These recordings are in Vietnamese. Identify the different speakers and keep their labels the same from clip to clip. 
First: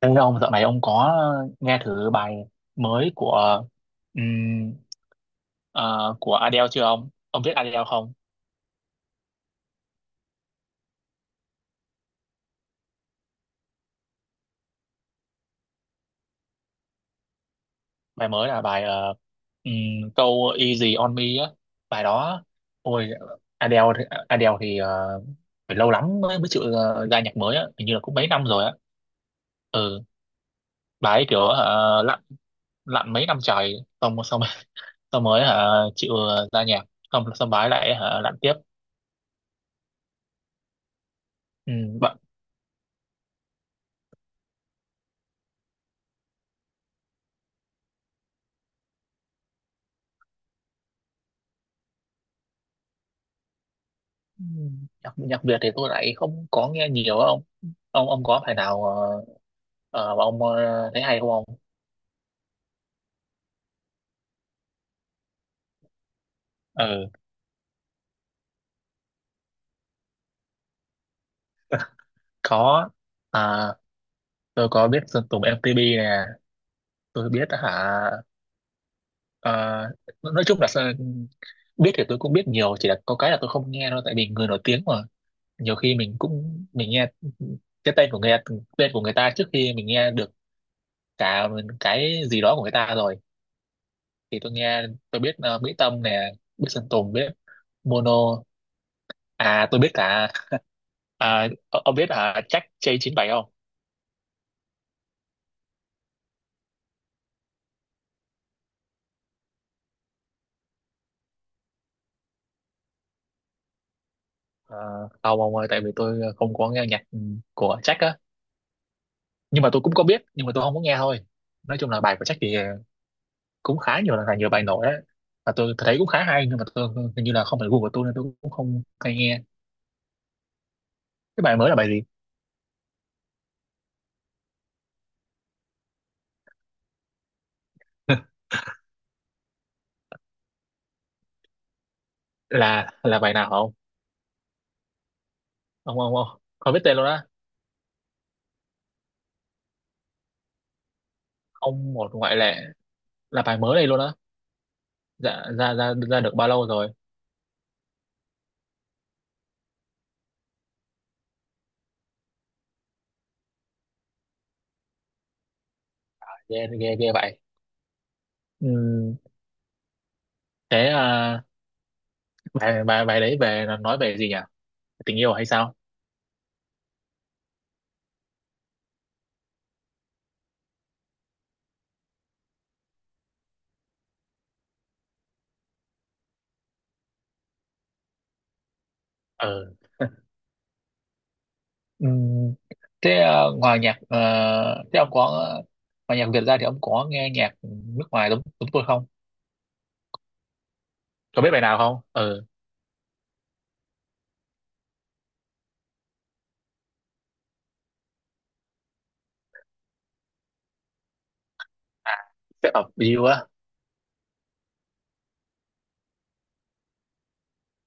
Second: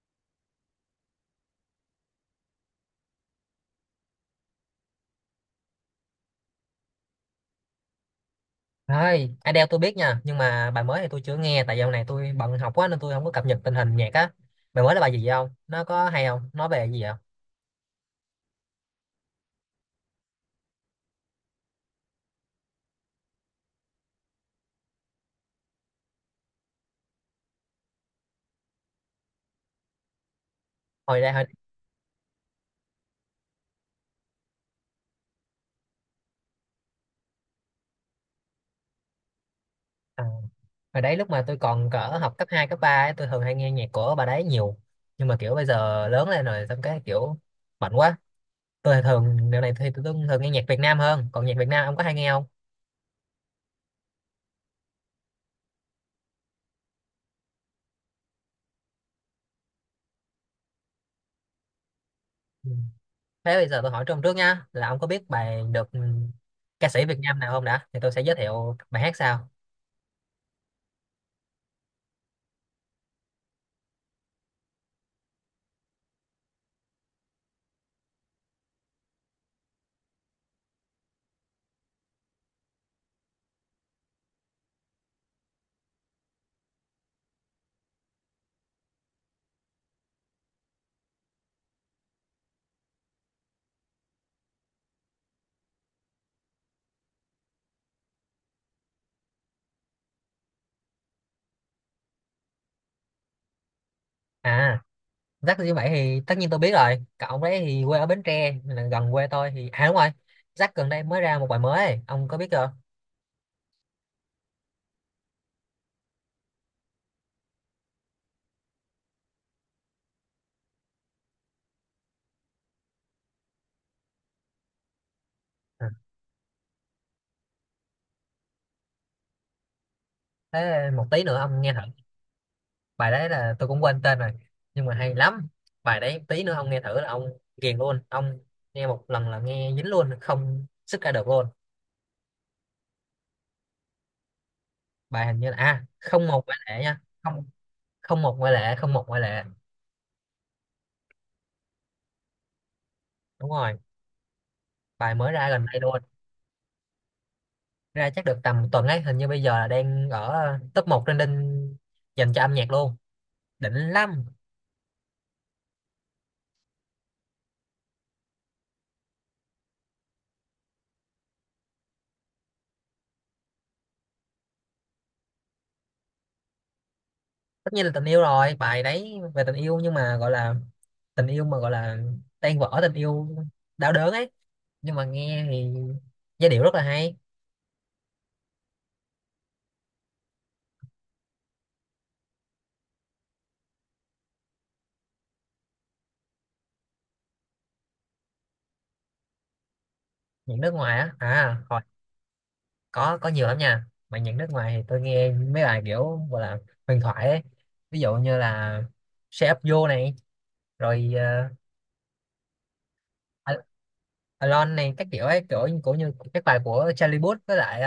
Speaker 1: Thế ông dạo này ông có nghe thử bài mới của ừm, của Adele chưa ông? Ông biết Adele không?
Speaker 2: Thôi, Adele tôi biết nha, nhưng mà bài mới thì tôi chưa nghe tại dạo này tôi bận học quá nên tôi không có cập nhật tình hình nhạc á. Bài mới là bài gì vậy không? Nó có hay không? Nói về gì vậy?
Speaker 1: Bài mới là bài ừm, câu Easy on Me á. Bài đó ôi Adele thì phải lâu lắm mới mới chịu ra nhạc mới á, hình như là cũng mấy năm rồi á. Ừ, bà
Speaker 2: Hồi
Speaker 1: ấy
Speaker 2: đây
Speaker 1: kiểu
Speaker 2: hồi
Speaker 1: lặn lặn mấy năm trời xong xong xong mới hả chịu ra nhạc xong xong bà ấy lại hả lặn tiếp.
Speaker 2: à, Hồi đấy lúc mà tôi
Speaker 1: Ừ,
Speaker 2: còn cỡ học cấp 2 cấp 3 ấy, tôi thường hay nghe nhạc của bà đấy nhiều. Nhưng mà kiểu bây giờ lớn lên rồi xong cái kiểu bận quá. Tôi thì thường dạo này thì tôi thường nghe nhạc Việt Nam hơn, còn nhạc Việt Nam ông có hay nghe không?
Speaker 1: ừ, nhạc nhạc Việt thì tôi lại không có nghe nhiều á ông. Ông có phải nào mà ông thấy hay không ông?
Speaker 2: Ừ. Thế bây giờ tôi hỏi trong trước nha, là ông có biết bài được ca sĩ
Speaker 1: Ừ,
Speaker 2: Việt Nam nào không đã? Thì tôi sẽ giới thiệu bài hát sau.
Speaker 1: có, à, tôi có biết Sơn Tùng MTP nè, tôi biết hả. ờ, nói chung là biết thì tôi cũng biết nhiều, chỉ là có cái là tôi không nghe thôi, tại vì người nổi tiếng mà nhiều khi mình cũng mình nghe cái tên của người, tên của người ta trước khi mình nghe được cả cái gì đó của người ta rồi thì tôi nghe. Tôi biết Mỹ Tâm nè, biết Sơn Tùng, biết Mono. À tôi biết cả. À, ông biết à Jack j chín bảy không?
Speaker 2: À, Rắc như vậy thì tất nhiên tôi biết rồi, cậu ông đấy thì quê ở Bến Tre nên là gần quê tôi, thì à đúng rồi. Rắc gần đây mới ra một bài mới ấy. Ông có biết chưa?
Speaker 1: À, không ông ơi, tại vì tôi không có nghe nhạc của Jack á. Nhưng mà tôi cũng có biết, nhưng mà tôi không có nghe thôi. Nói chung là bài của Jack thì cũng khá nhiều, là nhiều bài nổi á, và tôi
Speaker 2: Ừ.
Speaker 1: thấy cũng khá hay, nhưng mà tôi hình như là không phải gu của tôi nên tôi cũng không hay nghe.
Speaker 2: Thế một tí nữa
Speaker 1: Cái bài
Speaker 2: ông
Speaker 1: mới
Speaker 2: nghe
Speaker 1: là bài
Speaker 2: thử,
Speaker 1: gì?
Speaker 2: bài đấy là tôi cũng quên tên rồi nhưng mà hay lắm. Bài đấy tí nữa ông nghe thử là ông ghiền luôn ông, nghe một lần là nghe dính luôn không sức ra được luôn.
Speaker 1: Là bài nào không
Speaker 2: Bài hình như là, à
Speaker 1: ông? ông
Speaker 2: không,
Speaker 1: ông
Speaker 2: một ngoại
Speaker 1: không biết
Speaker 2: lệ
Speaker 1: tên
Speaker 2: nha,
Speaker 1: luôn á?
Speaker 2: không không một ngoại lệ, không một ngoại lệ.
Speaker 1: Không một ngoại lệ là
Speaker 2: Đúng
Speaker 1: bài
Speaker 2: rồi,
Speaker 1: mới đây luôn á?
Speaker 2: bài mới
Speaker 1: Dạ,
Speaker 2: ra gần
Speaker 1: ra
Speaker 2: đây
Speaker 1: ra
Speaker 2: luôn.
Speaker 1: ra được bao lâu rồi?
Speaker 2: Ra chắc được tầm tuần ấy, hình như bây giờ là đang ở top 1 trending dành cho âm nhạc luôn, định lắm.
Speaker 1: Ghê ghê ghê vậy. Ừm, thế à, bài bài bài đấy về là nói về gì nhỉ, tình yêu hay sao?
Speaker 2: Tất nhiên là tình yêu rồi, bài đấy về tình yêu nhưng mà gọi là tình yêu mà gọi là tan vỡ tình yêu, đau đớn ấy, nhưng mà nghe thì giai điệu rất là hay.
Speaker 1: Ừ, ừm, thế à, ngoài nhạc thế ông có, ngoài nhạc Việt ra thì ông có nghe nhạc nước ngoài giống chúng tôi không,
Speaker 2: Những nước ngoài á,
Speaker 1: có biết
Speaker 2: à
Speaker 1: bài nào
Speaker 2: hồi,
Speaker 1: không? Ừ,
Speaker 2: có nhiều lắm nha, mà những nước ngoài thì tôi nghe mấy bài kiểu gọi là huyền thoại ấy, ví dụ như là Shape Up You này, rồi
Speaker 1: à, Step Up You á.
Speaker 2: Al-, Alone này, các kiểu ấy, kiểu như cũng như các bài của Charlie Puth với lại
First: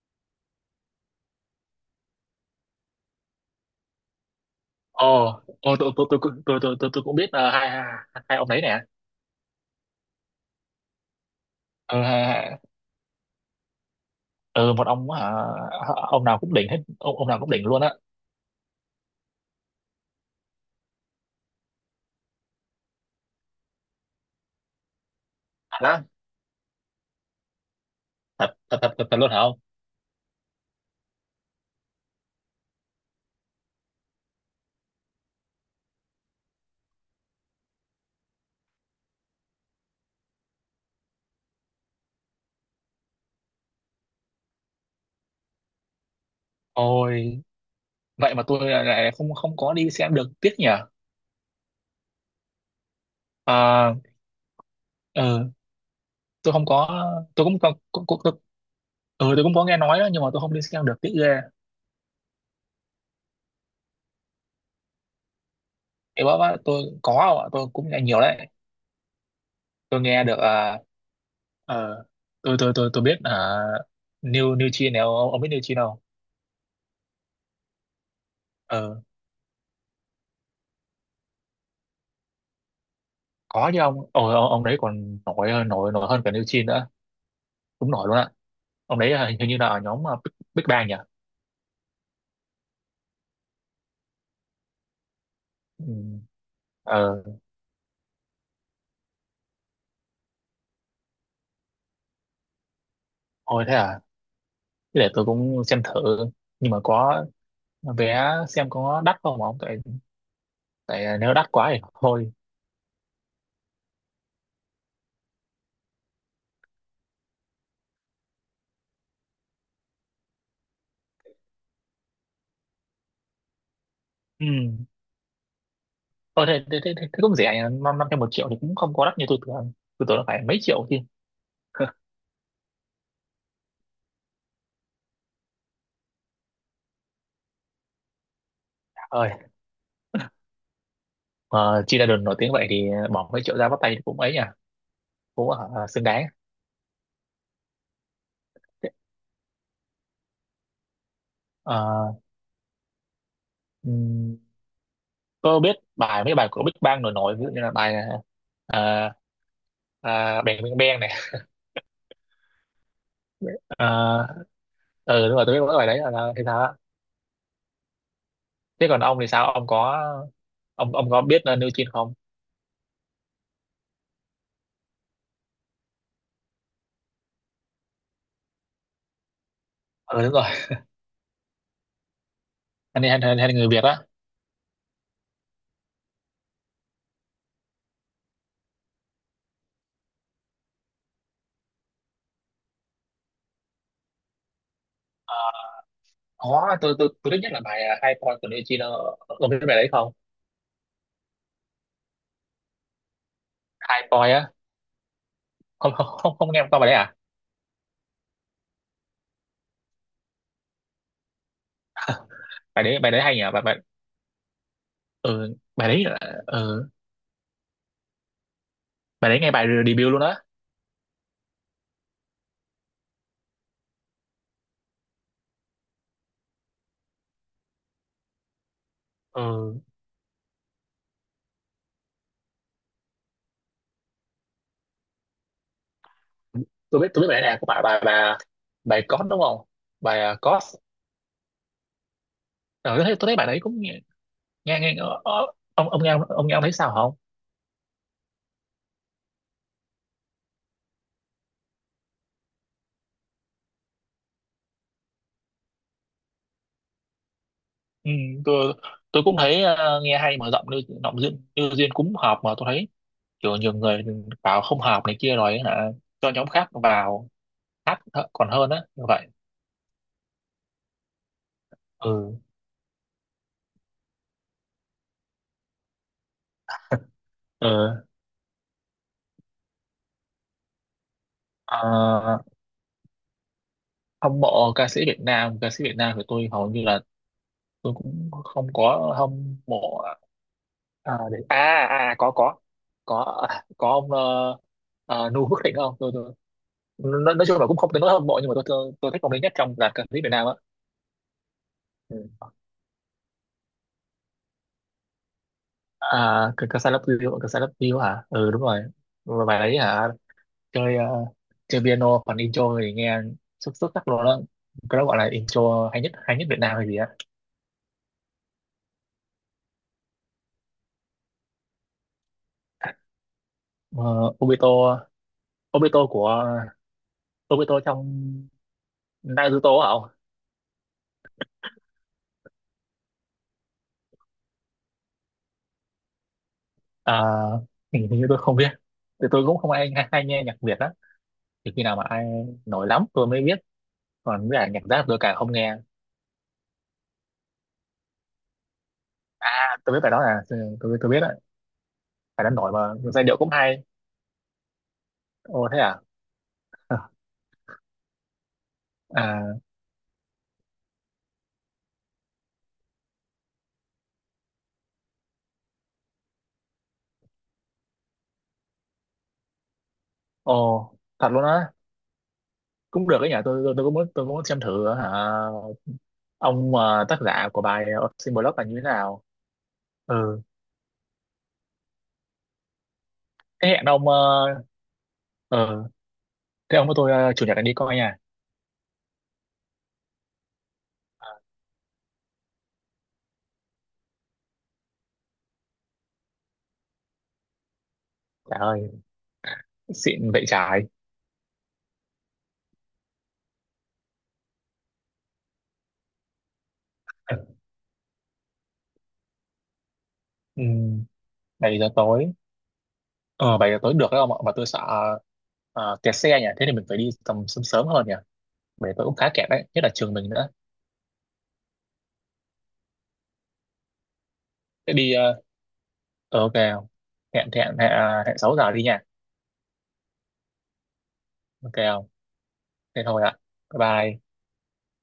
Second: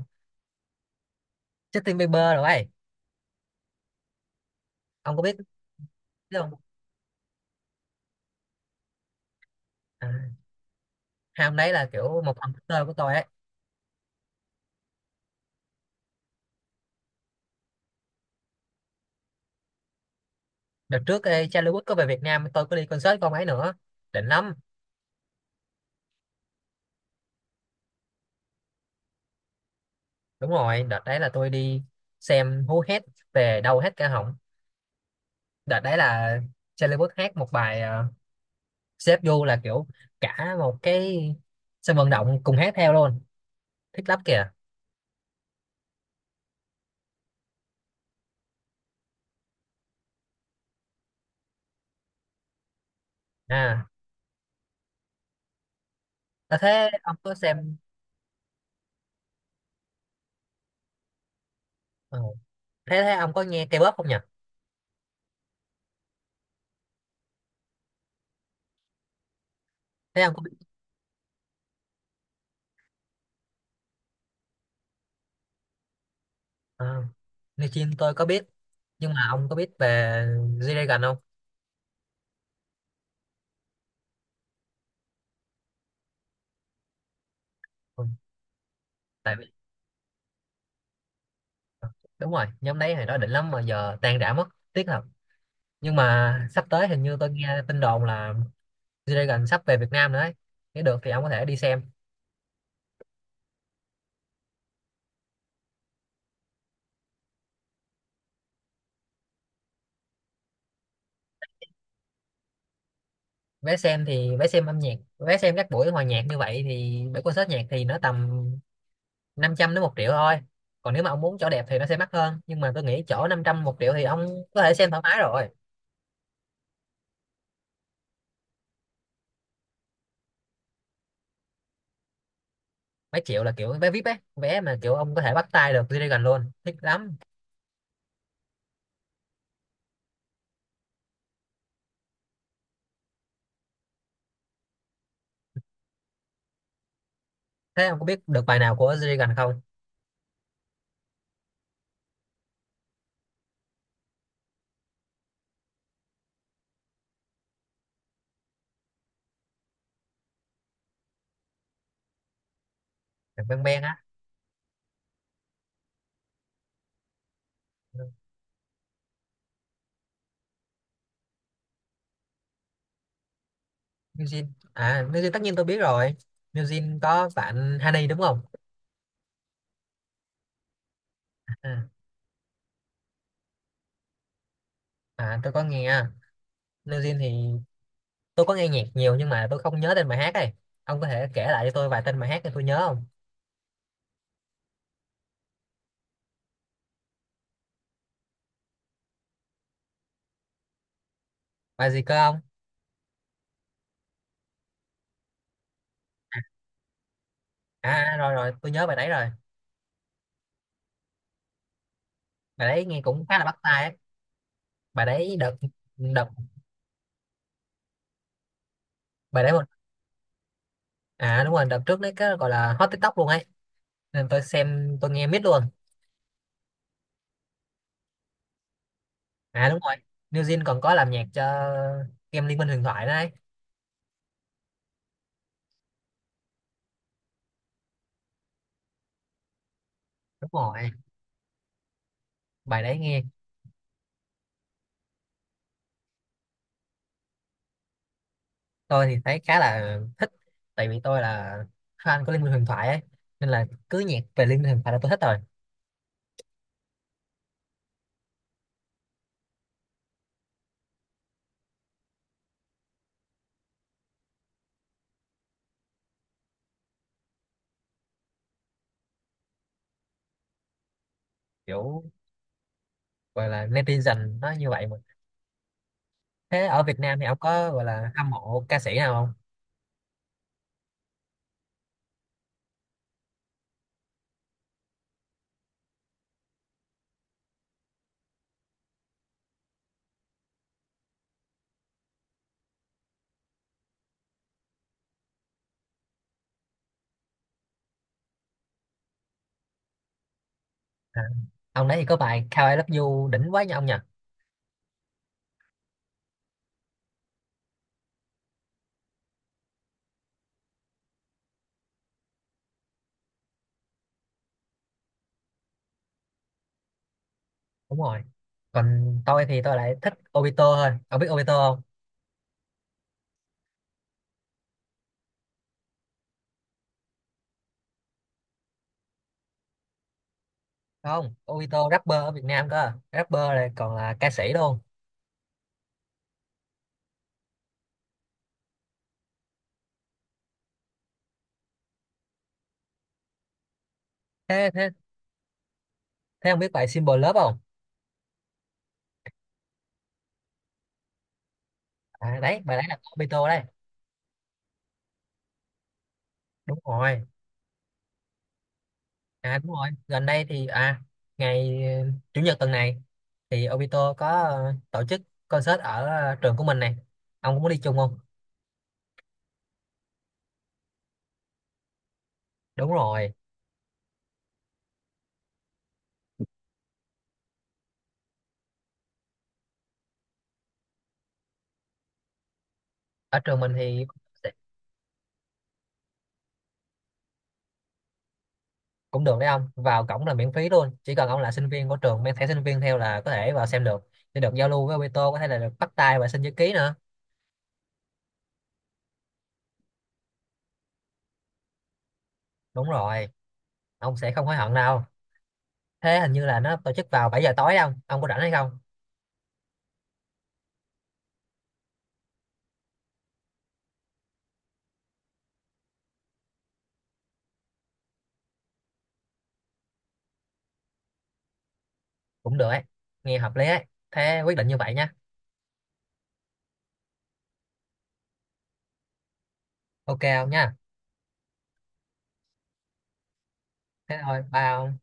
Speaker 2: Justin Bieber rồi ấy.
Speaker 1: Ồ,
Speaker 2: Ông có biết,
Speaker 1: ồ, tôi tôi tôi
Speaker 2: biết không?
Speaker 1: tôi tôi tôi tôi cũng biết hai hai hai ông đấy nè.
Speaker 2: À, hai ông đấy là
Speaker 1: Ừ,
Speaker 2: kiểu một phần của tôi ấy.
Speaker 1: ừ một ông hả, ông nào cũng đỉnh hết, ông nào cũng đỉnh luôn á.
Speaker 2: Đợt trước, ê, Charlie Puth có về Việt Nam, tôi có đi concert con ấy nữa, đỉnh lắm.
Speaker 1: Thật á? Thật thật thật thật thật luôn hả?
Speaker 2: Đúng rồi, đợt đấy là tôi đi xem hú hét về đau hết cả họng. Đợt đấy là Charlie Puth hát một bài Save You, là kiểu cả một cái sân vận động cùng hát theo luôn, thích lắm kìa.
Speaker 1: Ôi, vậy mà tôi lại lại không không có đi xem được, tiếc nhỉ.
Speaker 2: À,
Speaker 1: À, ờ, tôi
Speaker 2: à,
Speaker 1: không
Speaker 2: thế
Speaker 1: có,
Speaker 2: ông có
Speaker 1: tôi cũng có
Speaker 2: xem?
Speaker 1: cũng, cũng, tôi, ừ, tôi cũng có nghe nói đó, nhưng mà tôi không đi xem được, tiếc ghê.
Speaker 2: Ờ, thế thế ông có nghe K-pop không nhỉ?
Speaker 1: Thì bác tôi có không ạ? Tôi cũng nghe nhiều đấy. Tôi
Speaker 2: Thế
Speaker 1: nghe
Speaker 2: ông
Speaker 1: được
Speaker 2: có biết,
Speaker 1: à ờ, tôi biết à New New Chin này ông biết New Chin không?
Speaker 2: à, New Jeans tôi có biết,
Speaker 1: Ờ,
Speaker 2: nhưng mà ông có biết về G-Dragon không?
Speaker 1: có chứ ông. Ồ, ông đấy còn nổi hơn- nổi nổi hơn cả New Chin nữa. Đúng
Speaker 2: Ừ,
Speaker 1: nổi luôn ạ. Ông đấy
Speaker 2: tại
Speaker 1: hình
Speaker 2: vì
Speaker 1: hình như là ở nhóm à, Big Bang nhỉ.
Speaker 2: ờ, đúng rồi, nhóm đấy hồi đó đỉnh lắm mà giờ tan rã mất, tiếc thật.
Speaker 1: Ừ.
Speaker 2: Nhưng mà sắp tới hình như
Speaker 1: Ờ,
Speaker 2: tôi nghe tin đồn là G-Dragon sắp về Việt Nam nữa ấy. Nếu được thì ông có thể đi xem.
Speaker 1: thôi thế à. Thế để tôi cũng xem thử, nhưng mà có vé xem có đắt không ông, tại tại nếu đắt quá thì thôi.
Speaker 2: Vé xem thì vé xem âm nhạc, vé xem các buổi hòa nhạc như vậy thì buổi concert nhạc thì nó tầm 500 đến một triệu thôi. Còn nếu mà ông muốn chỗ đẹp thì nó sẽ mắc hơn, nhưng mà tôi nghĩ chỗ năm trăm một triệu thì ông
Speaker 1: Ừ,
Speaker 2: có thể xem thoải mái rồi.
Speaker 1: ờ, thế cũng rẻ nhỉ, năm năm trăm một triệu thì cũng không có đắt như tôi tưởng, tôi tưởng là phải mấy triệu chứ.
Speaker 2: Mấy triệu là kiểu vé VIP ấy, vé mà kiểu ông có thể bắt tay được G-Dragon luôn, thích lắm.
Speaker 1: Ơi, mà chi ra đường nổi tiếng vậy thì bỏ mấy triệu ra bắt tay thì cũng ấy nhỉ, cũng xứng đáng.
Speaker 2: Thế ông có biết được bài nào của G-Dragon không?
Speaker 1: Ờ, ừm, có biết bài mấy bài của Big Bang nổi nổi ví dụ như là bài à, à, Bang Bang Bang này.
Speaker 2: Được, Ben Ben á.
Speaker 1: Ờ, ừ đúng rồi, tôi biết mỗi bài đấy, là thế sao á. Thế còn ông thì sao, ông có, ông có biết New Jeans không?
Speaker 2: New Jeans à, New Jeans tất nhiên tôi biết rồi. New Jeans có bạn Honey đúng không?
Speaker 1: Ừ, đúng rồi,
Speaker 2: À.
Speaker 1: anh hay hay người Việt á.
Speaker 2: À tôi có nghe, New Jeans thì tôi có nghe nhạc nhiều nhưng mà tôi không nhớ tên bài hát ấy. Ông có thể kể lại cho tôi vài tên bài hát để tôi nhớ không?
Speaker 1: Ờ, có, tôi thích nhất là bài à, High Point của Nechino, ông biết bài đấy không?
Speaker 2: Bài gì cơ ông?
Speaker 1: High Point á, không nghe qua bài đấy à.
Speaker 2: À à, rồi rồi tôi nhớ bài đấy rồi. Bài đấy
Speaker 1: bài đấy
Speaker 2: nghe
Speaker 1: bài đấy
Speaker 2: cũng
Speaker 1: hay
Speaker 2: khá
Speaker 1: nhỉ,
Speaker 2: là bắt
Speaker 1: bài bài
Speaker 2: tai ấy. Bài đấy
Speaker 1: ừ,
Speaker 2: đợt
Speaker 1: bài đấy là,
Speaker 2: đợt
Speaker 1: ừ, bài đấy
Speaker 2: bài
Speaker 1: nghe
Speaker 2: đấy một
Speaker 1: bài debut luôn á.
Speaker 2: à đúng rồi, đợt trước đấy cái gọi là hot TikTok luôn ấy. Nên tôi xem tôi nghe miết luôn. À
Speaker 1: Ừ,
Speaker 2: đúng rồi. New Jeans còn có làm nhạc cho game Liên minh huyền thoại đấy.
Speaker 1: tôi biết bài này của bà bài Cos đúng không, bài à,
Speaker 2: Đúng
Speaker 1: Cos.
Speaker 2: rồi. Bài
Speaker 1: Ờ,
Speaker 2: đấy
Speaker 1: tôi thấy
Speaker 2: nghe,
Speaker 1: tôi thấy bài đấy cũng nghe nghe ông nghe, ông ông thấy sao không?
Speaker 2: tôi thì thấy khá là thích tại vì tôi là fan của Liên minh huyền thoại ấy. Nên là cứ nhạc về Liên minh huyền thoại là tôi thích rồi.
Speaker 1: Ừ, tôi cũng thấy nghe hay mở rộng, như giọng duyên như duyên cũng hợp, mà tôi thấy kiểu nhiều người bảo không hợp này kia rồi ấy hả, cho nhóm khác vào còn hơn á như vậy.
Speaker 2: Kiểu
Speaker 1: Ừ,
Speaker 2: gọi là netizen nó như vậy mà. Thế ở Việt Nam thì ông
Speaker 1: ừ,
Speaker 2: có gọi là hâm mộ ca sĩ nào không?
Speaker 1: à, hâm mộ ca sĩ Việt Nam, ca sĩ Việt Nam của tôi hầu như là tôi cũng không có hâm mộ. À, để... à, à có, có à, có ông à, Nu Phước Thịnh không, tôi, tôi nói, chung là cũng không tới nỗi hâm mộ, nhưng mà tôi thích ông đấy nhất trong dàn ca sĩ Việt Nam á.
Speaker 2: À, ông đấy thì có
Speaker 1: Ừ.
Speaker 2: bài How I Love You đỉnh quá nha ông nhỉ.
Speaker 1: À cái ca sĩ Love You, ca sĩ Love You hả ừ đúng rồi. Và bài đấy hả chơi chơi piano còn intro thì nghe xuất xuất sắc luôn đó, cái đó gọi là intro hay nhất, hay nhất Việt Nam hay gì á.
Speaker 2: Đúng rồi, còn tôi thì tôi lại thích Obito thôi, ông biết Obito không?
Speaker 1: Ờ, Obito, Obito của Obito trong Naruto á không?
Speaker 2: Không, Obito rapper ở Việt Nam cơ, rapper này còn là ca sĩ luôn.
Speaker 1: À, hình hình như tôi không biết thì tôi cũng không ai hay, hay nghe nhạc Việt á, thì khi nào mà ai nổi lắm tôi mới biết, còn với cả
Speaker 2: thế
Speaker 1: nhạc
Speaker 2: thế
Speaker 1: rap tôi càng không nghe.
Speaker 2: thế ông biết bài Symbol Love không?
Speaker 1: À, tôi biết bài đó, là tôi biết đấy,
Speaker 2: À,
Speaker 1: bài đó
Speaker 2: đấy
Speaker 1: nổi
Speaker 2: bài đấy là
Speaker 1: mà
Speaker 2: của
Speaker 1: giai điệu
Speaker 2: Obito
Speaker 1: cũng
Speaker 2: đấy.
Speaker 1: hay. Ồ thế à.
Speaker 2: Đúng rồi. À
Speaker 1: À
Speaker 2: đúng rồi gần đây thì à, ngày chủ nhật tuần này thì Obito có tổ chức concert ở trường của mình này, ông cũng muốn đi chung không?
Speaker 1: ồ, thật luôn á,
Speaker 2: Đúng
Speaker 1: cũng được cái
Speaker 2: rồi,
Speaker 1: nhà tôi cũng muốn, cũng muốn xem thử hả. Ông tác giả của bài Sinh Blog là như thế nào? Ừ,
Speaker 2: ở trường
Speaker 1: thế
Speaker 2: mình
Speaker 1: hẹn
Speaker 2: thì
Speaker 1: ông ờ, thế ông với tôi chủ nhật anh đi coi nha.
Speaker 2: cũng được đấy, ông vào cổng là miễn phí luôn, chỉ cần ông là sinh viên của trường mang thẻ sinh viên theo là có thể vào xem được, để được giao lưu với Obito, có thể là được bắt tay và xin chữ ký nữa.
Speaker 1: Trời ơi, xịn vậy trái.
Speaker 2: Đúng rồi, ông sẽ không hối hận đâu. Thế hình như là nó tổ chức vào 7 giờ tối không ông? Ông có rảnh hay không?
Speaker 1: Ừ, 7 giờ tối, ờ 7 giờ tối được đấy ông ạ, mà tôi sợ kẹt xe nhỉ, thế thì mình phải đi tầm sớm sớm hơn nhỉ. 7 giờ tối cũng khá kẹt đấy, nhất là trường mình nữa.
Speaker 2: Cũng được ấy, nghe hợp lý ấy, thế quyết định như
Speaker 1: Thế
Speaker 2: vậy nhá.
Speaker 1: đi ok không? Hẹn hẹn hẹn à, hẹn 6 giờ đi nha.
Speaker 2: Ok ông nha,
Speaker 1: Ok không? Thế thôi ạ, bye
Speaker 2: thế
Speaker 1: bye.
Speaker 2: thôi bye ông.